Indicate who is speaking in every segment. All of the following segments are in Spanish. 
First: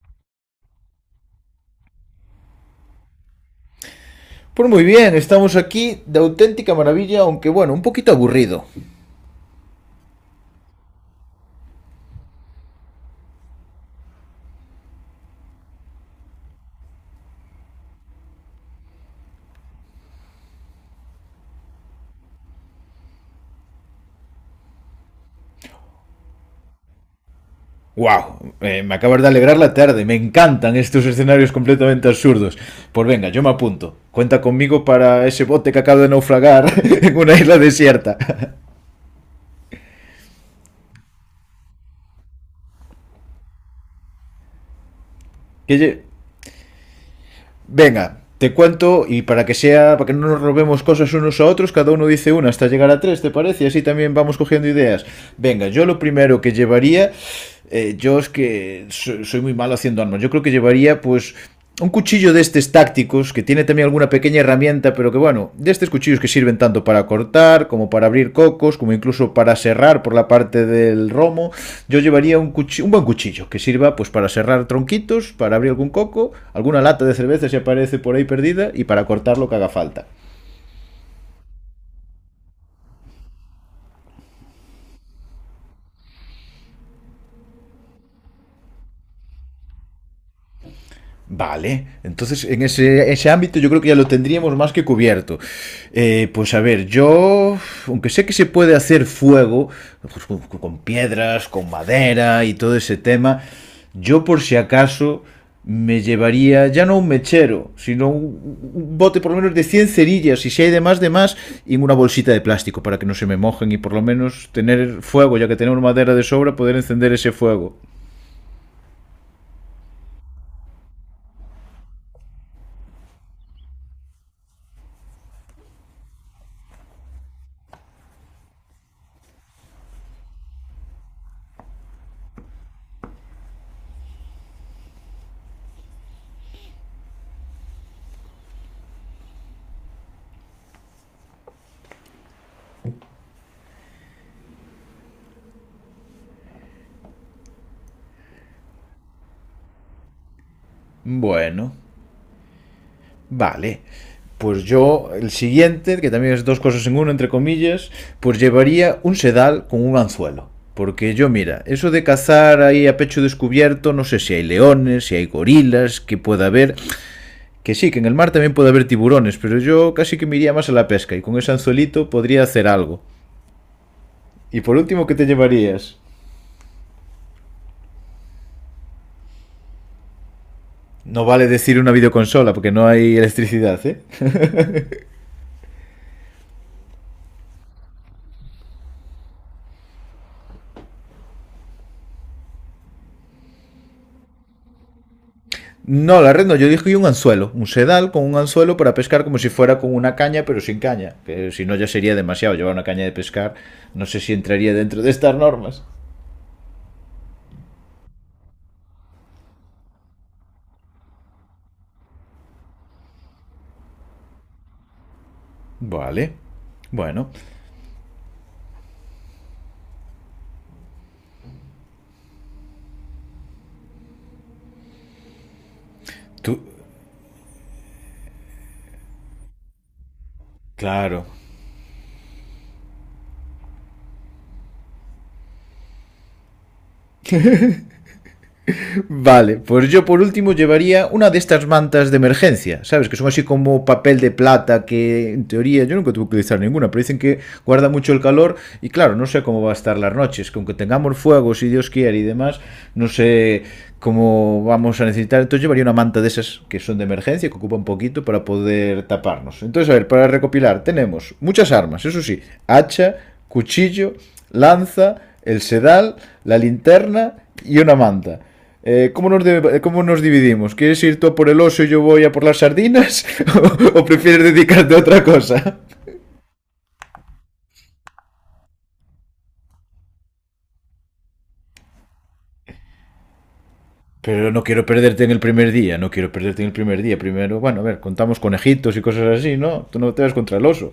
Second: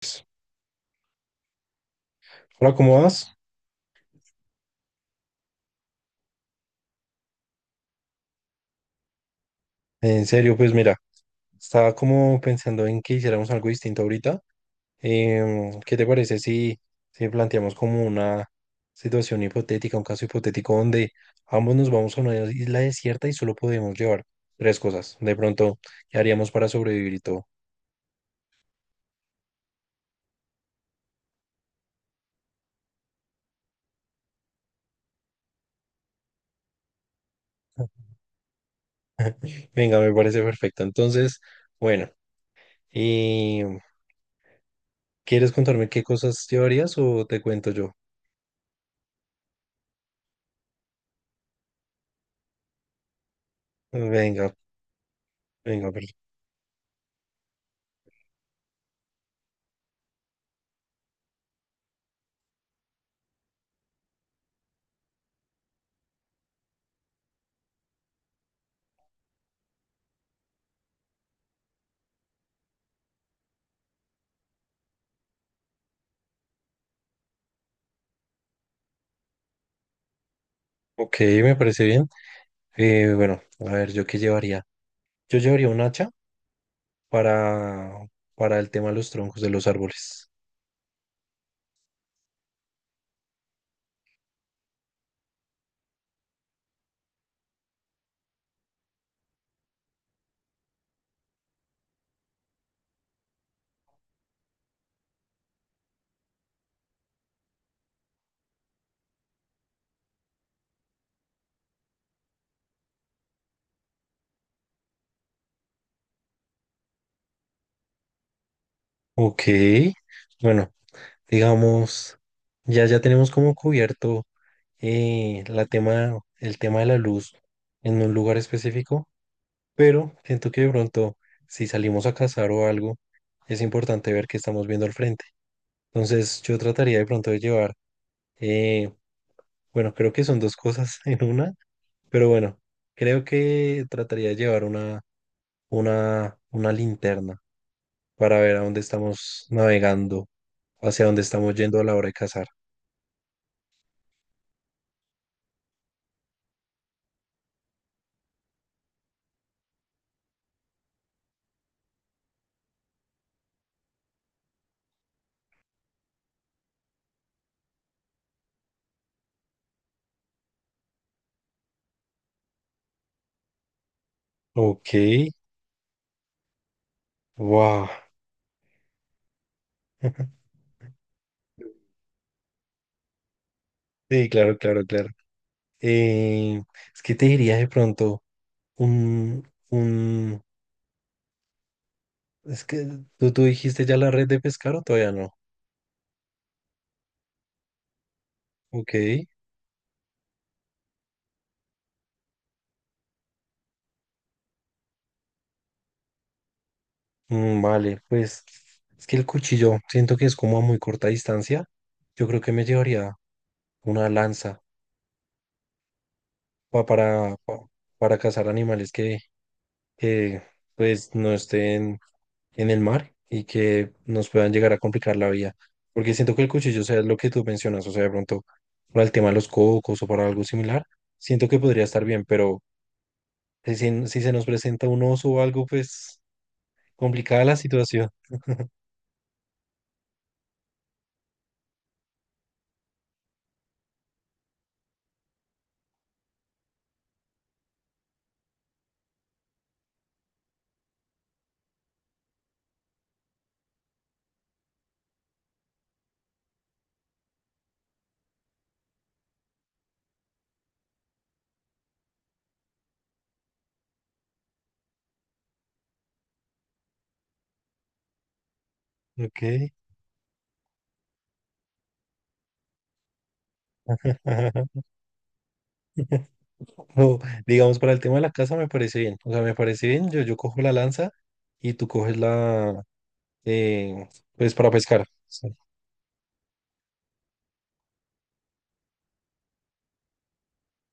Speaker 1: Pues, hola, ¿cómo vas?
Speaker 2: Pues muy bien, estamos aquí de auténtica maravilla, aunque bueno, un poquito aburrido.
Speaker 1: En serio, pues mira, estaba como pensando en que hiciéramos algo distinto ahorita. ¿Qué te parece si planteamos como una situación hipotética, un caso hipotético donde ambos nos vamos a una isla desierta y solo podemos llevar tres cosas? De pronto, ¿qué haríamos para sobrevivir y todo?
Speaker 2: ¡Wow! Me acabas de alegrar la tarde, me encantan estos escenarios completamente absurdos. Pues venga, yo me apunto. Cuenta conmigo para ese bote que acabo de naufragar en una isla desierta.
Speaker 1: Venga, me parece perfecto. Entonces, bueno, y, ¿quieres
Speaker 2: Que
Speaker 1: contarme qué cosas llevarías o te cuento yo?
Speaker 2: Venga, te cuento y para que sea, para que no nos robemos cosas unos a otros, cada uno dice una hasta llegar a tres, ¿te parece? Y así también vamos
Speaker 1: Venga,
Speaker 2: cogiendo ideas. Venga, yo
Speaker 1: venga,
Speaker 2: lo
Speaker 1: perfecto.
Speaker 2: primero que llevaría, yo es que soy muy malo haciendo armas. Yo creo que llevaría pues un cuchillo de estos tácticos que tiene también alguna pequeña herramienta, pero que bueno, de estos cuchillos que sirven tanto para cortar, como para abrir cocos, como incluso para serrar por la parte del romo. Yo llevaría un, cuchillo, un buen cuchillo que sirva pues para serrar tronquitos, para abrir algún coco, alguna lata de cerveza si aparece por ahí perdida y para cortar lo que haga falta.
Speaker 1: Ok, me parece bien. Bueno, a ver, ¿yo qué llevaría? Yo llevaría un hacha para, para el tema de los troncos de los árboles.
Speaker 2: Vale, entonces en ese, ese ámbito yo creo que ya lo tendríamos más que cubierto. Pues a ver, yo, aunque sé que se puede hacer fuego pues, con piedras, con madera y todo ese tema, yo por si acaso me llevaría ya no un mechero, sino un bote por lo menos de 100 cerillas y si hay demás, demás, y una bolsita de plástico para que no se me mojen y por lo menos tener fuego, ya que tenemos madera de sobra, poder encender ese fuego.
Speaker 1: Ok, bueno, digamos, ya tenemos como cubierto la tema, el tema de la luz en un lugar específico, pero siento que de pronto, si salimos a cazar o algo, es importante ver qué estamos viendo al frente. Entonces, yo trataría de pronto de llevar, eh, bueno, creo que son dos cosas en una. Pero bueno, creo que trataría de llevar una linterna para ver a dónde estamos navegando, hacia dónde estamos
Speaker 2: Bueno.
Speaker 1: yendo a la hora de cazar.
Speaker 2: Vale. Pues yo, el siguiente, que también es dos cosas en uno, entre comillas, pues llevaría un sedal con un anzuelo. Porque yo, mira, eso de cazar ahí a pecho descubierto, no sé si hay leones, si hay gorilas, que pueda haber. Que sí, que en el mar también puede haber tiburones, pero yo casi que me iría más a la pesca y con ese anzuelito podría hacer algo. Y por
Speaker 1: Ok,
Speaker 2: último, ¿qué te llevarías?
Speaker 1: wow.
Speaker 2: No vale decir una videoconsola porque no hay electricidad, ¿eh?
Speaker 1: Sí, claro, claro, claro. Eh, es que te diría de pronto un, un, es que tú dijiste ya la red de pescar o todavía no.
Speaker 2: No, la red no, yo dije un anzuelo, un sedal con un anzuelo para
Speaker 1: Ok,
Speaker 2: pescar como si fuera con una caña, pero sin caña, que si no ya sería demasiado llevar una caña de pescar, no sé si entraría dentro de estas normas.
Speaker 1: mm, vale, pues es que el cuchillo siento que es como a muy corta distancia. Yo creo que me llevaría una lanza
Speaker 2: Vale,
Speaker 1: pa-
Speaker 2: bueno,
Speaker 1: para, pa- para cazar animales que pues no estén en el mar y que nos puedan llegar a complicar la vida. Porque siento que el
Speaker 2: tú,
Speaker 1: cuchillo, o sea, es lo que tú mencionas, o sea, de pronto para el tema de los cocos o para algo similar,
Speaker 2: claro,
Speaker 1: siento que podría estar bien, pero si se nos presenta un oso o algo, pues complicada la situación.
Speaker 2: vale, pues yo por último llevaría una de estas mantas de emergencia, ¿sabes? Que son así como papel de plata, que en teoría yo nunca tuve que utilizar ninguna, pero dicen que guarda mucho el calor y claro, no sé cómo va a estar las noches, que aunque tengamos fuego, si Dios quiere y demás, no sé cómo vamos a necesitar. Entonces llevaría una manta de esas que son de emergencia, que ocupa un poquito para poder taparnos. Entonces, a ver, para recopilar, tenemos muchas armas, eso sí, hacha, cuchillo, lanza, el sedal, la linterna y una manta. ¿Cómo,
Speaker 1: Ok.
Speaker 2: ¿cómo nos dividimos? ¿Quieres ir tú a por el oso y yo voy a por las sardinas? ¿O, o prefieres dedicarte a otra cosa?
Speaker 1: O, digamos, para el tema de la casa me parece bien. O sea, me parece bien. Yo cojo la lanza y tú coges la, eh,
Speaker 2: Pero
Speaker 1: pues
Speaker 2: no
Speaker 1: para
Speaker 2: quiero
Speaker 1: pescar.
Speaker 2: perderte en el primer día, no quiero perderte en el primer día. Primero, bueno, a ver, contamos conejitos y cosas así, ¿no? Tú no te vas contra el oso.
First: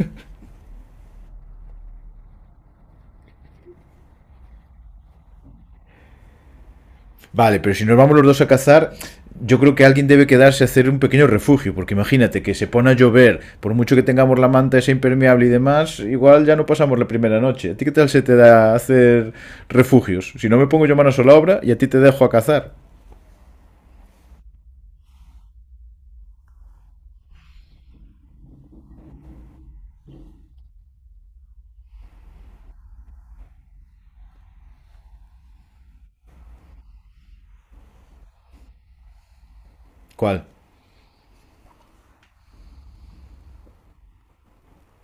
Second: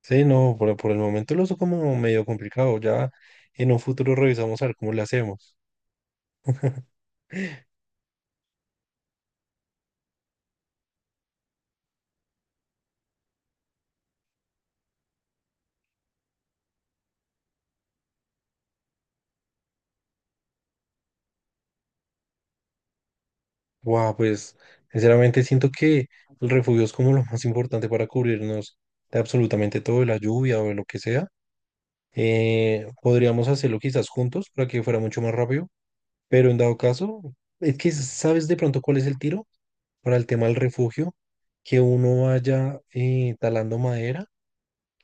Speaker 1: Sí, no, por el momento lo uso como medio complicado. Ya en un futuro revisamos a ver cómo le hacemos.
Speaker 2: Vale, pero si nos vamos los dos a cazar, yo creo que alguien debe quedarse a hacer un pequeño refugio, porque imagínate que se pone a llover, por mucho que tengamos la manta esa impermeable y demás, igual ya no pasamos la primera noche. ¿A ti qué tal se te da hacer refugios? Si no me pongo yo manos a la obra y a ti te dejo a cazar.
Speaker 1: Guau, pues sinceramente siento que el refugio es como lo más importante para cubrirnos de absolutamente todo, de la lluvia o de lo que sea. Podríamos hacerlo quizás juntos para que fuera mucho más rápido, pero en dado caso, es que sabes de pronto cuál es el tiro para el tema
Speaker 2: ¿Cuál?
Speaker 1: del refugio, que uno vaya talando madera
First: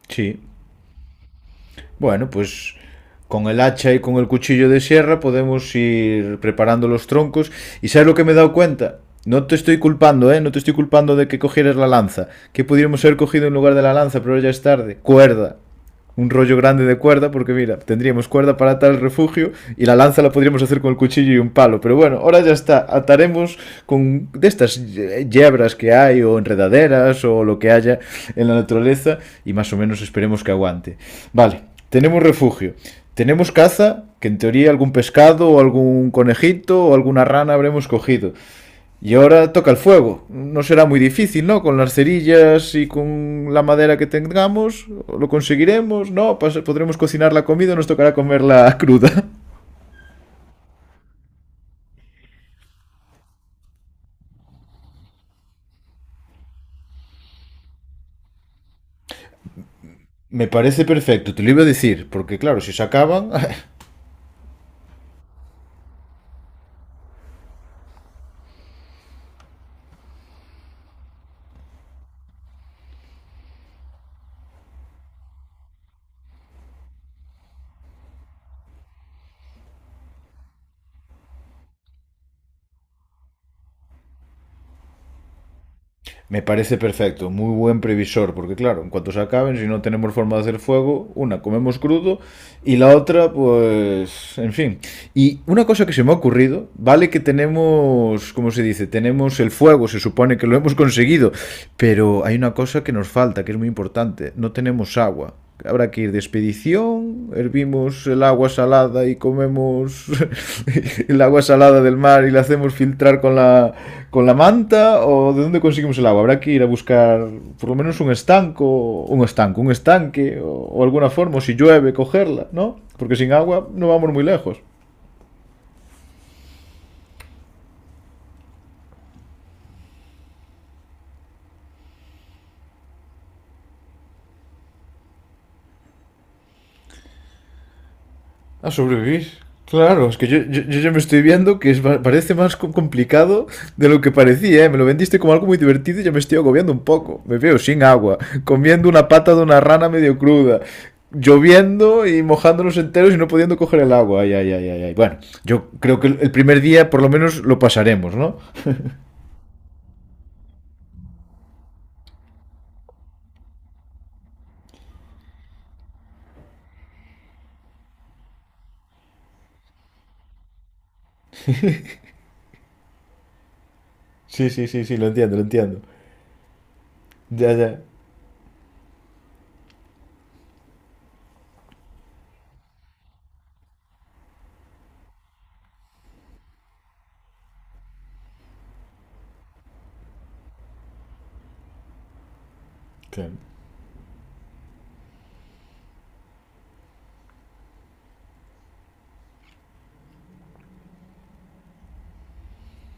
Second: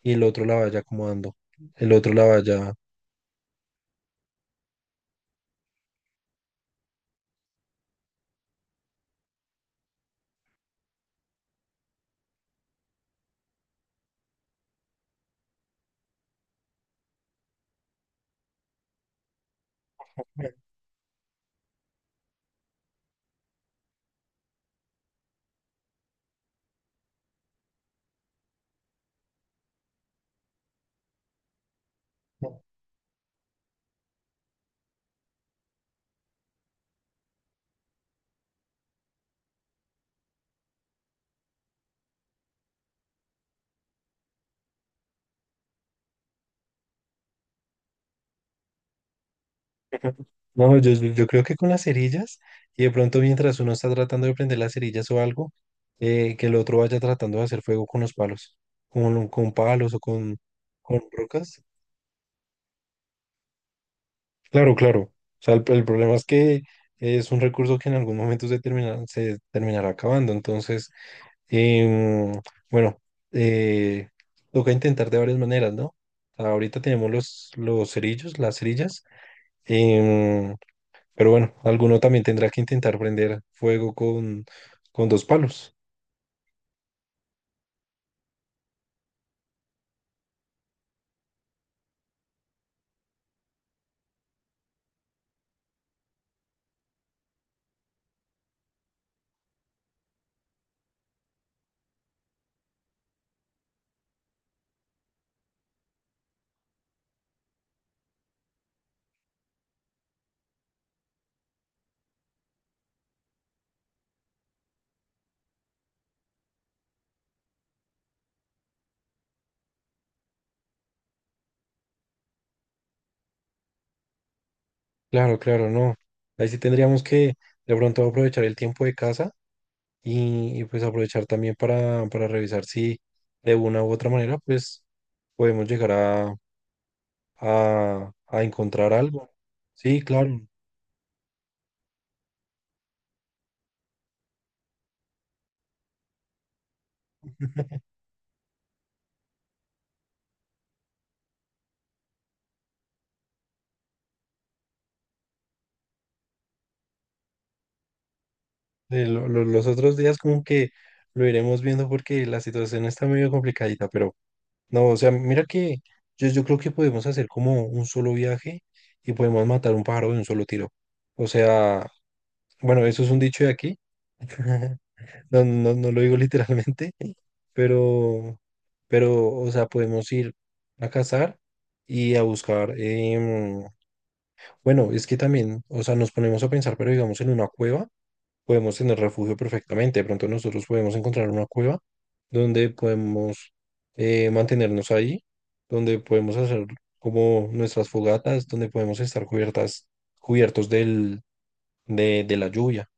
Speaker 1: y el
Speaker 2: Sí.
Speaker 1: otro la vaya acomodando, el otro la
Speaker 2: Bueno,
Speaker 1: vaya.
Speaker 2: pues con el hacha y con el cuchillo de sierra podemos ir preparando los troncos. ¿Y sabes lo que me he dado cuenta? No te estoy culpando, ¿eh? No te estoy culpando de que cogieras la lanza. Que pudiéramos haber cogido en lugar de la lanza, pero ya es tarde. Cuerda. Un rollo grande de cuerda, porque mira, tendríamos cuerda para atar el refugio y la lanza la podríamos hacer con el cuchillo y un palo. Pero bueno, ahora ya está, ataremos con de estas yebras que hay o enredaderas o lo que haya en la naturaleza y más o menos esperemos que aguante. Vale, tenemos refugio. Tenemos caza, que en teoría algún pescado o algún conejito o alguna rana habremos cogido. Y ahora toca el fuego. No será muy difícil, ¿no? Con las cerillas y con la madera que tengamos, lo conseguiremos, ¿no? Podremos cocinar la comida, nos tocará comerla cruda.
Speaker 1: No, yo creo que con las cerillas, y de pronto mientras uno está tratando de prender las cerillas o algo, que el otro vaya tratando de hacer fuego con los palos, con palos o
Speaker 2: Me parece
Speaker 1: con
Speaker 2: perfecto, te lo
Speaker 1: rocas.
Speaker 2: iba a decir, porque claro, si se acaban,
Speaker 1: Claro, claro. O sea, el problema es que es un recurso que en algún momento se termina, se terminará acabando. Entonces, em, bueno, eh, toca intentar de varias maneras, ¿no? Ahorita tenemos los cerillos, las cerillas. Em, Pero bueno, alguno también tendrá que intentar prender fuego con dos palos.
Speaker 2: me parece perfecto, muy buen previsor, porque claro, en cuanto se acaben, si no tenemos forma de hacer fuego, una comemos crudo y la otra, pues, en fin. Y una cosa que se me ha ocurrido, vale que tenemos, ¿cómo se dice? Tenemos el fuego, se supone que lo hemos conseguido, pero hay una cosa que nos falta, que es muy importante, no tenemos agua. Habrá que ir de expedición, hervimos el agua salada y comemos el agua salada del mar y la hacemos filtrar con la manta, o de dónde conseguimos el agua. Habrá que ir a buscar por lo menos un estanco, un estanco, un estanque, o alguna forma, o si llueve, cogerla, ¿no? Porque sin agua no vamos muy lejos.
Speaker 1: Claro, claro, no. Ahí sí tendríamos que de pronto aprovechar el tiempo de casa pues aprovechar también para revisar si de una u otra manera pues podemos llegar a
Speaker 2: A
Speaker 1: encontrar
Speaker 2: sobrevivir.
Speaker 1: algo. Sí,
Speaker 2: Claro, es que yo,
Speaker 1: claro.
Speaker 2: yo, yo ya me estoy viendo que es parece más complicado de lo que parecía, ¿eh? Me lo vendiste como algo muy divertido y ya me estoy agobiando un poco. Me veo sin agua, comiendo una pata de una rana medio cruda, lloviendo y mojándonos enteros y no pudiendo coger el agua. Ay, ay, ay, ay, ay. Bueno, yo creo que el primer día por lo menos lo pasaremos, ¿no?
Speaker 1: Los otros días como que lo iremos viendo porque la situación está medio complicadita, pero... No, o sea, mira que yo creo que podemos hacer como un solo viaje y podemos matar un pájaro de un solo tiro. O sea, bueno, eso es un dicho de aquí.
Speaker 2: Sí, sí, sí, sí, lo entiendo, lo
Speaker 1: No, no,
Speaker 2: entiendo.
Speaker 1: no lo digo literalmente,
Speaker 2: Ya, ya.
Speaker 1: pero, pero, o sea, podemos ir a cazar y a buscar. Bueno, es que también, o sea, nos ponemos a pensar, pero digamos en una cueva podemos tener refugio perfectamente. De pronto nosotros podemos encontrar una cueva donde
Speaker 2: Claro.
Speaker 1: podemos mantenernos ahí, donde podemos hacer como nuestras fogatas, donde podemos estar cubiertas, cubiertos del, de la lluvia.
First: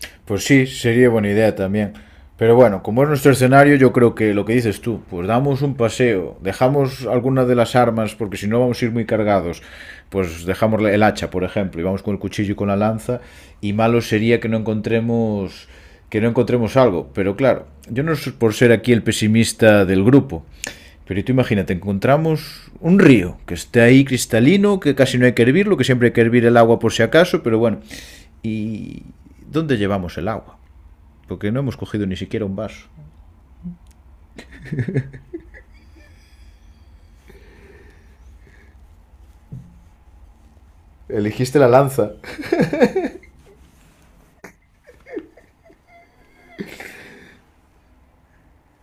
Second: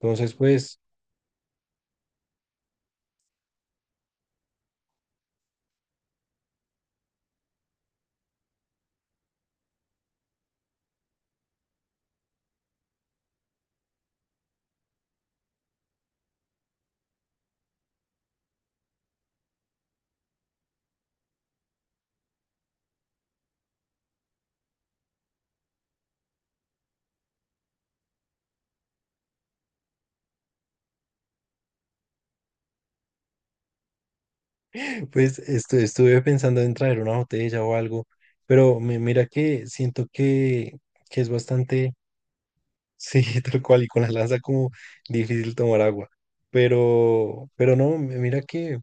Speaker 1: Entonces,
Speaker 2: Pues sí,
Speaker 1: pues,
Speaker 2: sería buena idea también. Pero bueno, como es nuestro escenario, yo creo que lo que dices tú, pues damos un paseo, dejamos alguna de las armas, porque si no vamos a ir muy cargados, pues dejamos el hacha, por ejemplo, y vamos con el cuchillo y con la lanza, y malo sería que no encontremos algo. Pero claro, yo no soy por ser aquí el pesimista del grupo, pero tú imagínate, encontramos un río que esté ahí cristalino, que casi no hay que hervirlo, que siempre hay que hervir el agua por si acaso, pero bueno. ¿Y dónde llevamos el agua? Porque no hemos cogido ni siquiera un vaso.
Speaker 1: pues estuve pensando en traer una botella o algo, pero mira que siento que es
Speaker 2: Elegiste la
Speaker 1: bastante
Speaker 2: lanza.
Speaker 1: sí, tal cual, y con la lanza como difícil tomar agua. Pero no, mira que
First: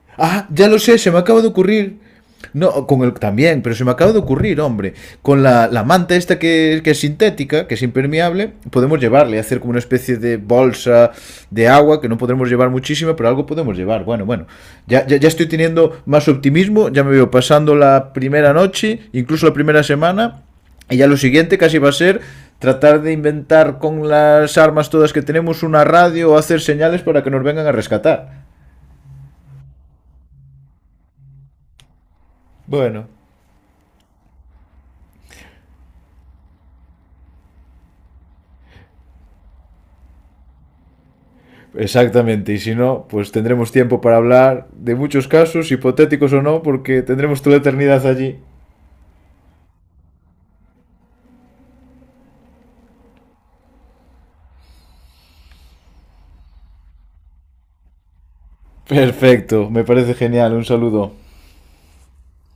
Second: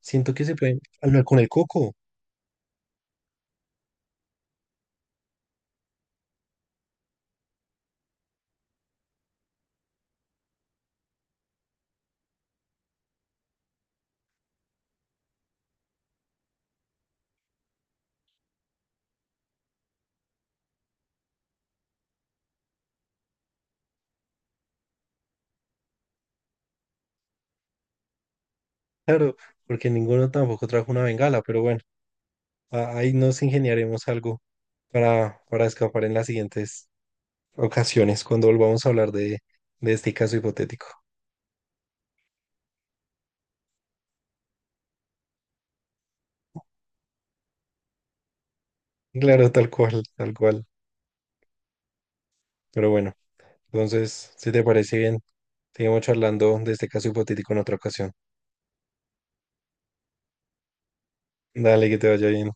Speaker 1: siento que
Speaker 2: Ah,
Speaker 1: se
Speaker 2: ya lo
Speaker 1: pueden
Speaker 2: sé, se me
Speaker 1: hablar con
Speaker 2: acaba
Speaker 1: el
Speaker 2: de
Speaker 1: coco,
Speaker 2: ocurrir. No, con el también, pero se me acaba de ocurrir, hombre. Con la, la manta esta que es sintética, que es impermeable, podemos llevarle, hacer como una especie de bolsa de agua, que no podremos llevar muchísima, pero algo podemos llevar. Bueno, bueno, ya, ya, ya estoy teniendo más optimismo, ya me veo pasando la primera noche, incluso la primera semana, y ya lo siguiente casi va a ser tratar de inventar con las armas todas que tenemos una radio o hacer señales para que nos vengan a rescatar.
Speaker 1: claro, porque ninguno tampoco trajo una bengala, pero bueno,
Speaker 2: Bueno,
Speaker 1: ahí nos ingeniaremos algo para escapar en las siguientes ocasiones cuando volvamos a hablar de este caso hipotético.
Speaker 2: exactamente, y si no, pues tendremos tiempo para hablar de muchos casos, hipotéticos o no, porque tendremos toda la eternidad allí.
Speaker 1: Claro, tal cual, tal cual. Pero bueno, entonces, si te parece bien, seguimos charlando de este caso hipotético en otra ocasión.
Speaker 2: Perfecto, me parece genial, un saludo.
Speaker 1: Dale, que te vaya bien.